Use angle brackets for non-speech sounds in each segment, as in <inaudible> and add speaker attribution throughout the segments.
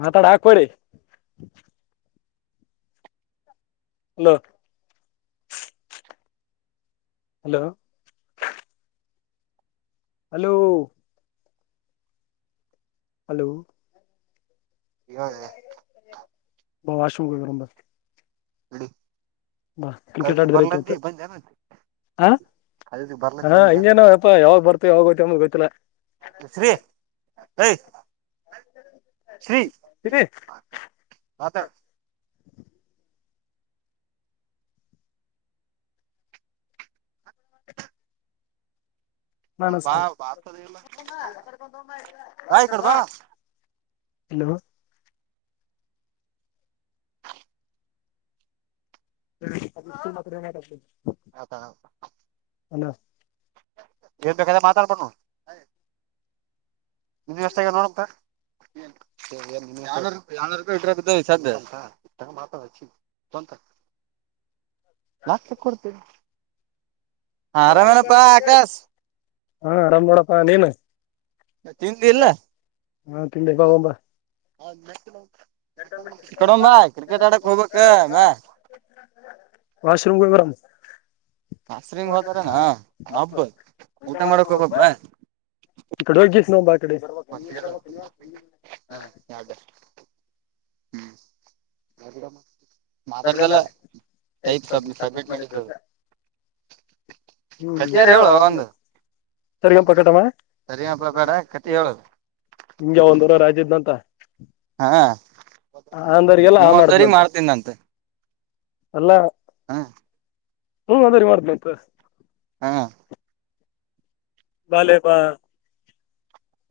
Speaker 1: ಮಾತಾಡ ಹಾಕ್ಭೇಡಿ hello hello hello hello
Speaker 2: ಇಗ
Speaker 1: ಬೌ ಆ ಶು ಕ ಬರ ಬರ್
Speaker 2: ಎಡು
Speaker 1: ಬಾ ಕ್ರಿಕೆಟ್ ಆಡಿದ್ರ ಇತ ಅಂತ ಹ ಹ ಇನೇನೋ ಯಪ್ಪ ಯಾವಾಗ ಬರ್ತ ಯಾವಾಗ ಗೊತ್ತ ಗೊತ್ತ ಕಲ
Speaker 2: ಸರಿ ಶ್ರೀ
Speaker 1: ಇರಿ
Speaker 2: ಮಾತಡು
Speaker 1: ನಮಸ್ತೆ ಆಯತ ಹಲೋ ಹ
Speaker 2: ಹೌದ ಹೌ
Speaker 1: ಅಲ್ಲ
Speaker 2: ಏನ್ ಬೇಕಾದ್ರೆ ಮಾತಾಡ್ಬವು ಹ ನಿ ವ್ಯವಸ್ಥ ಆ ನೋಡಕ್ ಏನ್ ಸಏನ್ ನೀ ಯ ಯಾವೂಪ ಇಡ್ರಧ್ಯ ಅಂತ ಮಾತಾಡ ಸ್ಂತ ಲಾ ಕೊಡ್ತೀವಿ ಆರಾಮೇನಪ್ಪಾ ಆಕಾಶ್
Speaker 1: ಹಾ ಆರಾಮ್ ಮಾಡೋಪ್ಪ ನೀನು
Speaker 2: ತಿಂದಿ ಇಲ್ಲ
Speaker 1: ಹಾ ತಿಂದೆ ಬಾ ಹೋಗೋಣ ಬಾ
Speaker 2: ಕಡಮ್ಮ ಕ್ರಿಕೆಟ್ ಆಡಕ್ ಹೋಗ್ಬೇಕ ಮ
Speaker 1: ವಾಶ್ರೂಮ್ ಹೋಗಿ <inaudible>
Speaker 2: ಆಸ್ರಿಂಗ ಹೋತಾರನಾ ನ ಹಬ್ಬ ಊಟ ಮಾಡಕ್ ಹೋಗಬ್ಬ
Speaker 1: ಈ ಕಡೆ ಹೋಗೀ ನೋಂಬ ಸ ಕ ಸ ಕ <unintelligible>
Speaker 2: ಹ್ಮ್
Speaker 1: ಗೆಲ್ಲಯತ ಸ ಸ್ಮಿಟ್ ಮಾಡಸ ಯಾರ ಹೇಳುವ ಒಗಮ್ಮ ಹೇಳ ನಿಿಂಗೆ ಒಂದ್ುವರ ರಾಜ ಇದ್ದಂತ ಅಂದ್ರಿಗೆಲ್ಲ
Speaker 2: ಹೂ
Speaker 1: ಆ
Speaker 2: ಒಂದವರಿಗ್
Speaker 1: ಮಾಡುದ್ನಂತ ಅಲ್ಲ
Speaker 2: ಹಾ
Speaker 1: ಹ್ಮ ಅದರಿ ಮಾಡ್ತನಂತ
Speaker 2: ಹಾ
Speaker 1: ಬಾಾಲೆಬಾ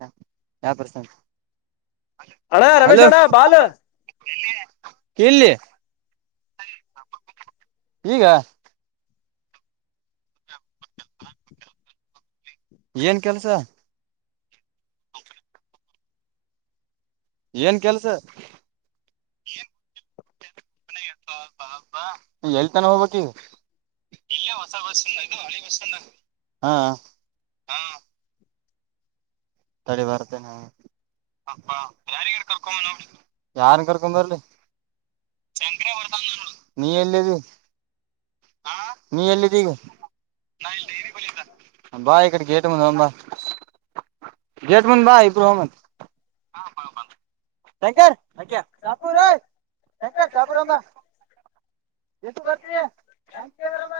Speaker 2: ಹ ಯಾವ ಪ್ರಸ
Speaker 1: ಅಣ್ಣ ರಮೇಶ್
Speaker 2: ಹಲೋ
Speaker 1: ಅಣ್ಣ ಬಾಲ್
Speaker 2: ಕಲ್ಲಿ ಈಗ ಏನ್ ಕೆಲ್ಸ ಏನ್ ಕೆಲ್ಸ ಎಳ್ತಾನ ಹೋಗ್ಬೇಕ ತಡೆ ಬರ್ತೆೇನೆ ಯಾರ್ ಕರ್ಕೊ ಬರ್ಲಿ ನೀ ಎಲ್ಲ ನೀ ಎಲ್ಲಿ ಬಾ ಈಕಡೆ ಗೇಟ ಮು ಗೇಟ್ಮಂದ ಬ ಇಬ್ರೂಹ ಶಕ ಚಪ ಶ ಚಪೂರ ರ ಆರಮ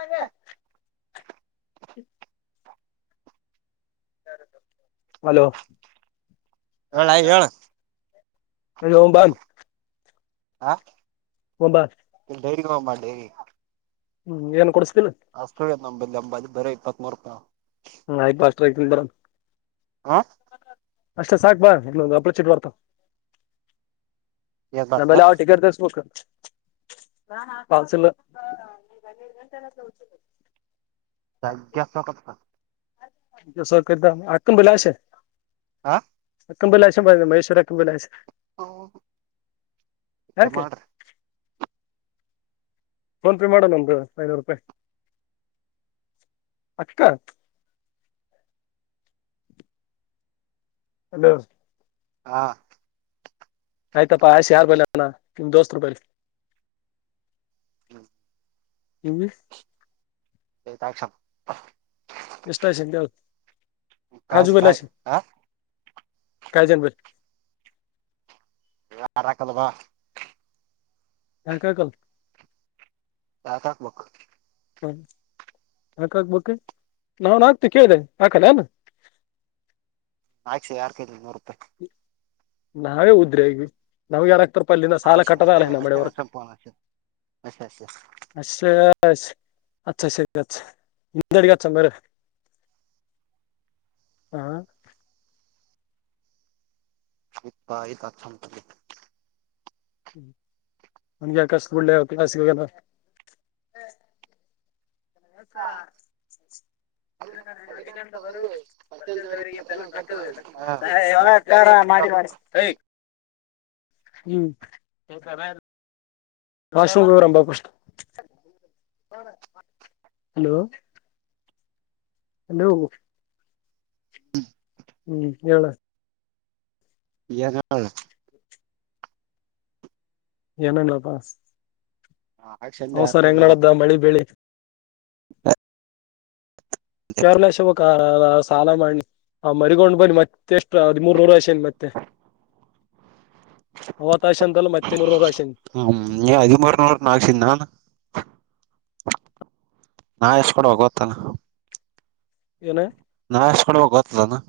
Speaker 1: ಹಲೋ
Speaker 2: ಹ ಹೇಳಣ
Speaker 1: ಅ ಮ ಬನ್
Speaker 2: ಹಾ ಡೈರಿಮ್ಮ ಡೈರಿ
Speaker 1: ಹ್ಮ್ ಏನ್ ಕೊಡ್
Speaker 2: ಅಷ್ಟ ನಂಬ ಎಂಬ ಬರ ಇಪ್ಪತ್ತು ಬರ್ಪಾ
Speaker 1: ಹ ಹ ಪಾಸ್ಟರ್ಕ ಬರ
Speaker 2: ಹ
Speaker 1: ಅಷ್ಟ ಸಾಕ್ ಬಾ ಇೊ ಅಪ್ರ ಚಿಟ್ ಬರ್ತ ನ ಭಲೆ ಅವ ಿಕೆಟ್ ದಸಬೇಕುಕ ಪಾಸ್ ಇಲ್ಲ
Speaker 2: ಸಕ
Speaker 1: ಸೊಕದ ಆಕಮ ಬಲಾವಸ
Speaker 2: ಹಾ
Speaker 1: ಕಂಂಬಲಾಷ ಬ ಮಹೇಶ್ವರ ಅಂಂಬಲಾ್ ಯಾಕೆ
Speaker 2: ಮಾಡ್ರಿ
Speaker 1: ಫೋನ್ ಪೇ ಮಾಡೋಣ ನಮ್ದ ಐನೂರು ರೂಪಾಯಿ ಅಕ್ಕಕ್ಕ ಅಲ
Speaker 2: ಹಾ
Speaker 1: ಆಯ್ತಪ್ಪಾ ಆಯ್ಸ ಯಾರು ಬಲಿ ಅಣ್ಣ ನಿಮ ದೋಸ್ ರ ಬಲ್
Speaker 2: ಹ್ಮ
Speaker 1: ಇಂಗ್
Speaker 2: ತಾಕ್ಷ
Speaker 1: ಎಷ್ಟ ಆಸ ಕಾಜು ಬೆಲ್ಲಸ ಕಾಯ ಜನ್ಬ
Speaker 2: ಯಾರಾಕಲ್ಲವಾ
Speaker 1: ಹ್ಯಾಂಕಾಕಲ್
Speaker 2: ಯಾಕ ಹಾಕ್ಬೇಕು
Speaker 1: ಹ್ಮ ಹಾಕಾಕ್ಬೇಕಕ್ು ನಾವನ್ ಹಾಕ್ತಿ ಕೇಳಿದೆ ಹಾಕಲ್ಲ ಅನ್
Speaker 2: ಆಯ್ಸು ಯಾರ್ ಕೈ ನ
Speaker 1: <inaudible> ನಾವೇ ಉದ್ರಿ ಆಗವಿ ನಾವ್ ಯಾರಾಗಗ್ತರ್ ಪಲ್ಲಿಿಂದ ಸಾಲ ಕಟ್ಟದ ಅಲ್ಲ ನಮ್ಮ ವರ್ಕ್ ಅ ಅಾ ಸರಿ ನಿಡೆಿಗೆ ಮರ ಹಾ
Speaker 2: ಇತ ಆಯ್ತಾ ಚಂತ
Speaker 1: ನನ್ಗೆ ಯಕಷ್ಟಡ್ ಕ್ಲಾಸಲ್ಲ ಅಭಿನಂದ ಬರು ಬರಿಗೆ ಹ್ಮ್ ಶವ ರಂಬಷ ಹಲೋ ಅಲ್ಲ ಹೋಗ
Speaker 2: ಹ್ಮ್
Speaker 1: ಹ್ಮ್ ಹೇಳ
Speaker 2: ಎಾಗಳ
Speaker 1: ಏನ್ಣಪಾ ಹೌ್ ಸರ್ ಹೆಂಗ್ ನಡ್ದ ಮಳಿ ಬಳಿ
Speaker 2: ಹ
Speaker 1: ಕೇರಳ ಶವ ಸಾಲ ಮಾಡಿ ಮರಿಗೊಂಡ್ ಬನ್ನಿ ಮತ್ತೆ ಮತ್ತೆಷ್ಟ ಅದ್ ಮೂರ್ನೂರುಯಷನ್ ಮತ್ತೆ ಅವತ್ತಾಯಷ ಅಂತಲ್ಲ ಮತ್ತೆ ಮೂರ್ನೂರು ಆಯಷ ನ್
Speaker 2: ನಾ ಎಷ್ಟ ಕೊಡುವಾಗತ್ತಲ್ಲ
Speaker 1: ಏನ
Speaker 2: ನಸ್ಕ ಗ ಇಲ್ಲನಾ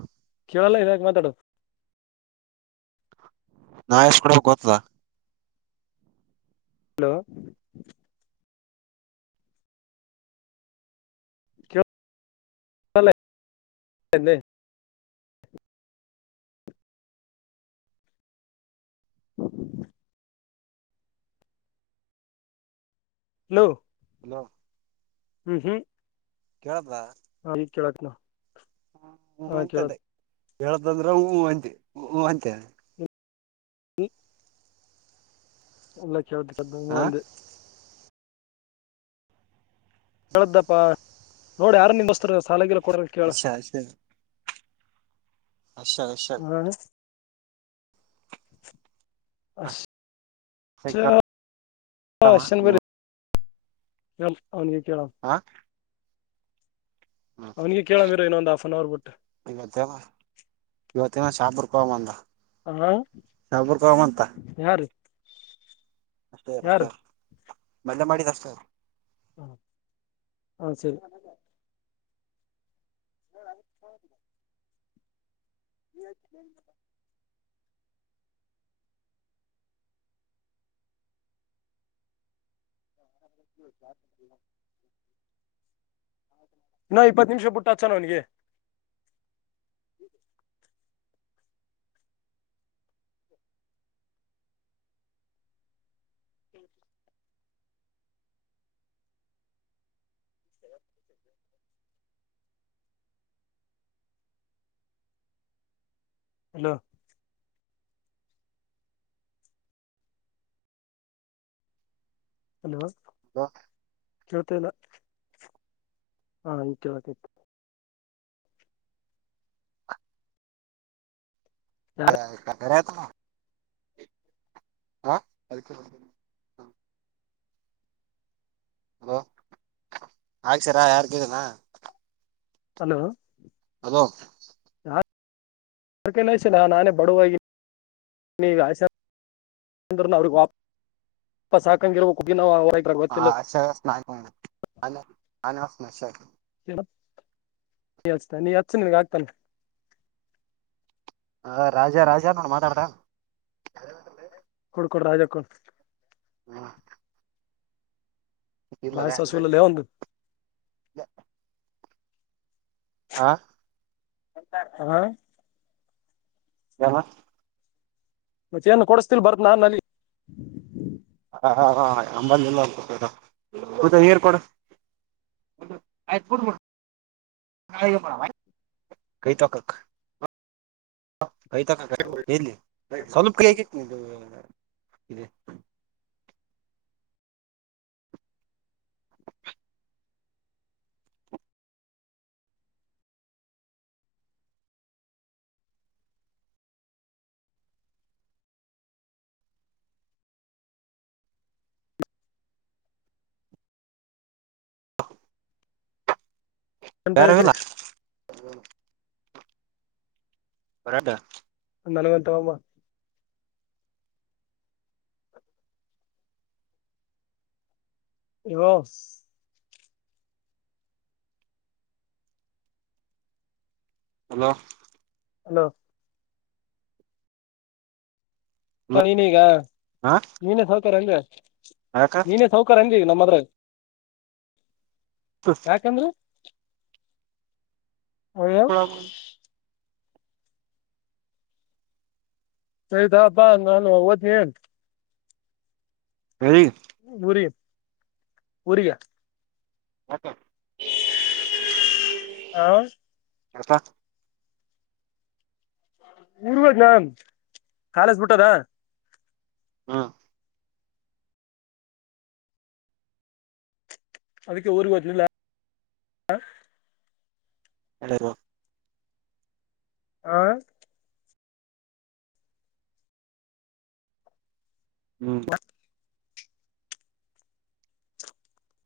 Speaker 1: ಕೇಳಲ್ಲ ಇದ ಮಾತಾಡು
Speaker 2: ನಾ ಎಷ್ಟಕಡಬೇಕಕ್ ಗೊತದ
Speaker 1: ಹಲೋ ಹಲ ಹ್ಮ ಹ್ಮ್ಮ ಹಲೋ
Speaker 2: ಹಲ್ಲ
Speaker 1: ಹ್ಮ ಹ
Speaker 2: ಕೇಳದ
Speaker 1: ಹ ಈ ಕೆಳಕ್ನ
Speaker 2: ಹಾ ಅಂತದ ಹೇತಂದ್ರ ಹವಂತೆ ಹ ಅಂತೆ
Speaker 1: ಹ ಒಲ್ಲ ಕೆಳ್ ಅ ಹೇಳ್ದಪ್ಪ ನೋಡಿ ಯಾರು ನಿನ್ರ ಸಾಲಾಗಿ
Speaker 2: ಅ ಅ ಅ ಅಷಾ
Speaker 1: ಅ ಹಷನ ಬರಿ ಹ ಅವನಿಗೆ ಕೇಳ ಅವನಿಗೆ ಕೇಳ ಮೀರ ಇನ್ನೊಂದ್ ಆಾಫ್ ಅನ್ ಅವರ್ ಬಿಟ್ಟು
Speaker 2: <unintelligible> ಬಂದ
Speaker 1: ಹಾ ಯಾರೀ
Speaker 2: ಅಷ್ಟೇ ಅಷ್ಟೇ ಮದೆ ಮಾಡಿದ ಅಷ್ಟ
Speaker 1: ಹ ಹ ಸರಿ ಸ <unintelligible> ಯ <unintelligible> ನಾ ಇಪ್ಪತ್ತು ನಿಮಿಷ ಪುಟ್ಟಚ್ಚಾನ ಅವನಿಗೆ ಹಲೋ ಹಲೋ
Speaker 2: ಹ
Speaker 1: ಜೊತೆಲ್ಲ ಹಾ ಇಚ ಆತತ್ತು ಯಾರ
Speaker 2: ಹರತ ಹಾ ಅ ಅಲೋ ಹಗ್ಸರಾ ಯಾರ್ದೀರನಾ
Speaker 1: ಹಲೋ
Speaker 2: ಅಲೋ
Speaker 1: ಹ ನಾನೇ ಬಡವಾಗಿ ಅವ್ರಿಗೆ ವಾಪಸ್ ಹಕಂಗಿರ್ಬೇಕಗ್ಗ ನ
Speaker 2: ಹಾಷ್ಟಸ್ಕ ಅ ಹಾನಸ್ ನ ಶ
Speaker 1: ನೀಚ್ ನೀ ಹಚ್ಚ ನಿಮಗ ಆಗ್ತಲ್ಲ
Speaker 2: ಹ ರಾಜ ರಾಜ ನೋಡ ಮಾತಾಡ್ರ ಅದಲ್ಲೆ
Speaker 1: ಕೊಡ್ಕೊಡ್ರ ಅಕ್ಕ
Speaker 2: ಹ್ಮ
Speaker 1: ಬಾಯ ಸಸವಲ್ಲ ಲಯಂಗ
Speaker 2: ಹಾ
Speaker 1: ಹಾ.
Speaker 2: ಯಲ್ಲ.
Speaker 1: ಮತ್ತೆೇಏನ್ ಕೊಡಸ್ತಿಲ್ ಬರತ್ ನಾಾನಲ್ಲಿ.
Speaker 2: ಹಾ ಅಂಬಂದ ಎಲ್ಲತ. ದ ನೀರ್ ಕೊಡ. ಕತಕ. ಕತ ಸ್ವಲ್ಪ ಕ ಇ.
Speaker 1: ಎಂತಗಕ್ರರಿ.
Speaker 2: ಬರಬ.
Speaker 1: ಅ ನಳ ಮ ತಾಮ. ಇವ.
Speaker 2: ಹಲೋ.
Speaker 1: ಹಲೋ. ಅಪ್ಪ ನೀನೀಗ ನೀನೇ ಸೌಕಾರ ಅಂದ್ರೆ. ನೀನೇ ಸೌಕರ. ನಮ್ಮದ್ರ. ಯಾ ಕೆಮ್ಮರ. ಹೌ. ಸಯದಾ ಹಬ್ಬಾ ನಾನು ಹದನಿ ಏನ್.
Speaker 2: ಹ.
Speaker 1: ಮುರಿ ಮುರಿಯ.
Speaker 2: ಹತ.
Speaker 1: ಹಾ.
Speaker 2: ಹತ.
Speaker 1: ಊರ್ವದ್ ನನ್ ಕಾಲೇಜ್ ಬಿಟ್ಟದ.
Speaker 2: ಹಾ.
Speaker 1: ಅದಕ್ಕೆ ಉರಿ ಹೊಂಟ್ರಲ್ಲ.
Speaker 2: ಎಡಮ.
Speaker 1: ಆ.
Speaker 2: ಹ್ಮ್.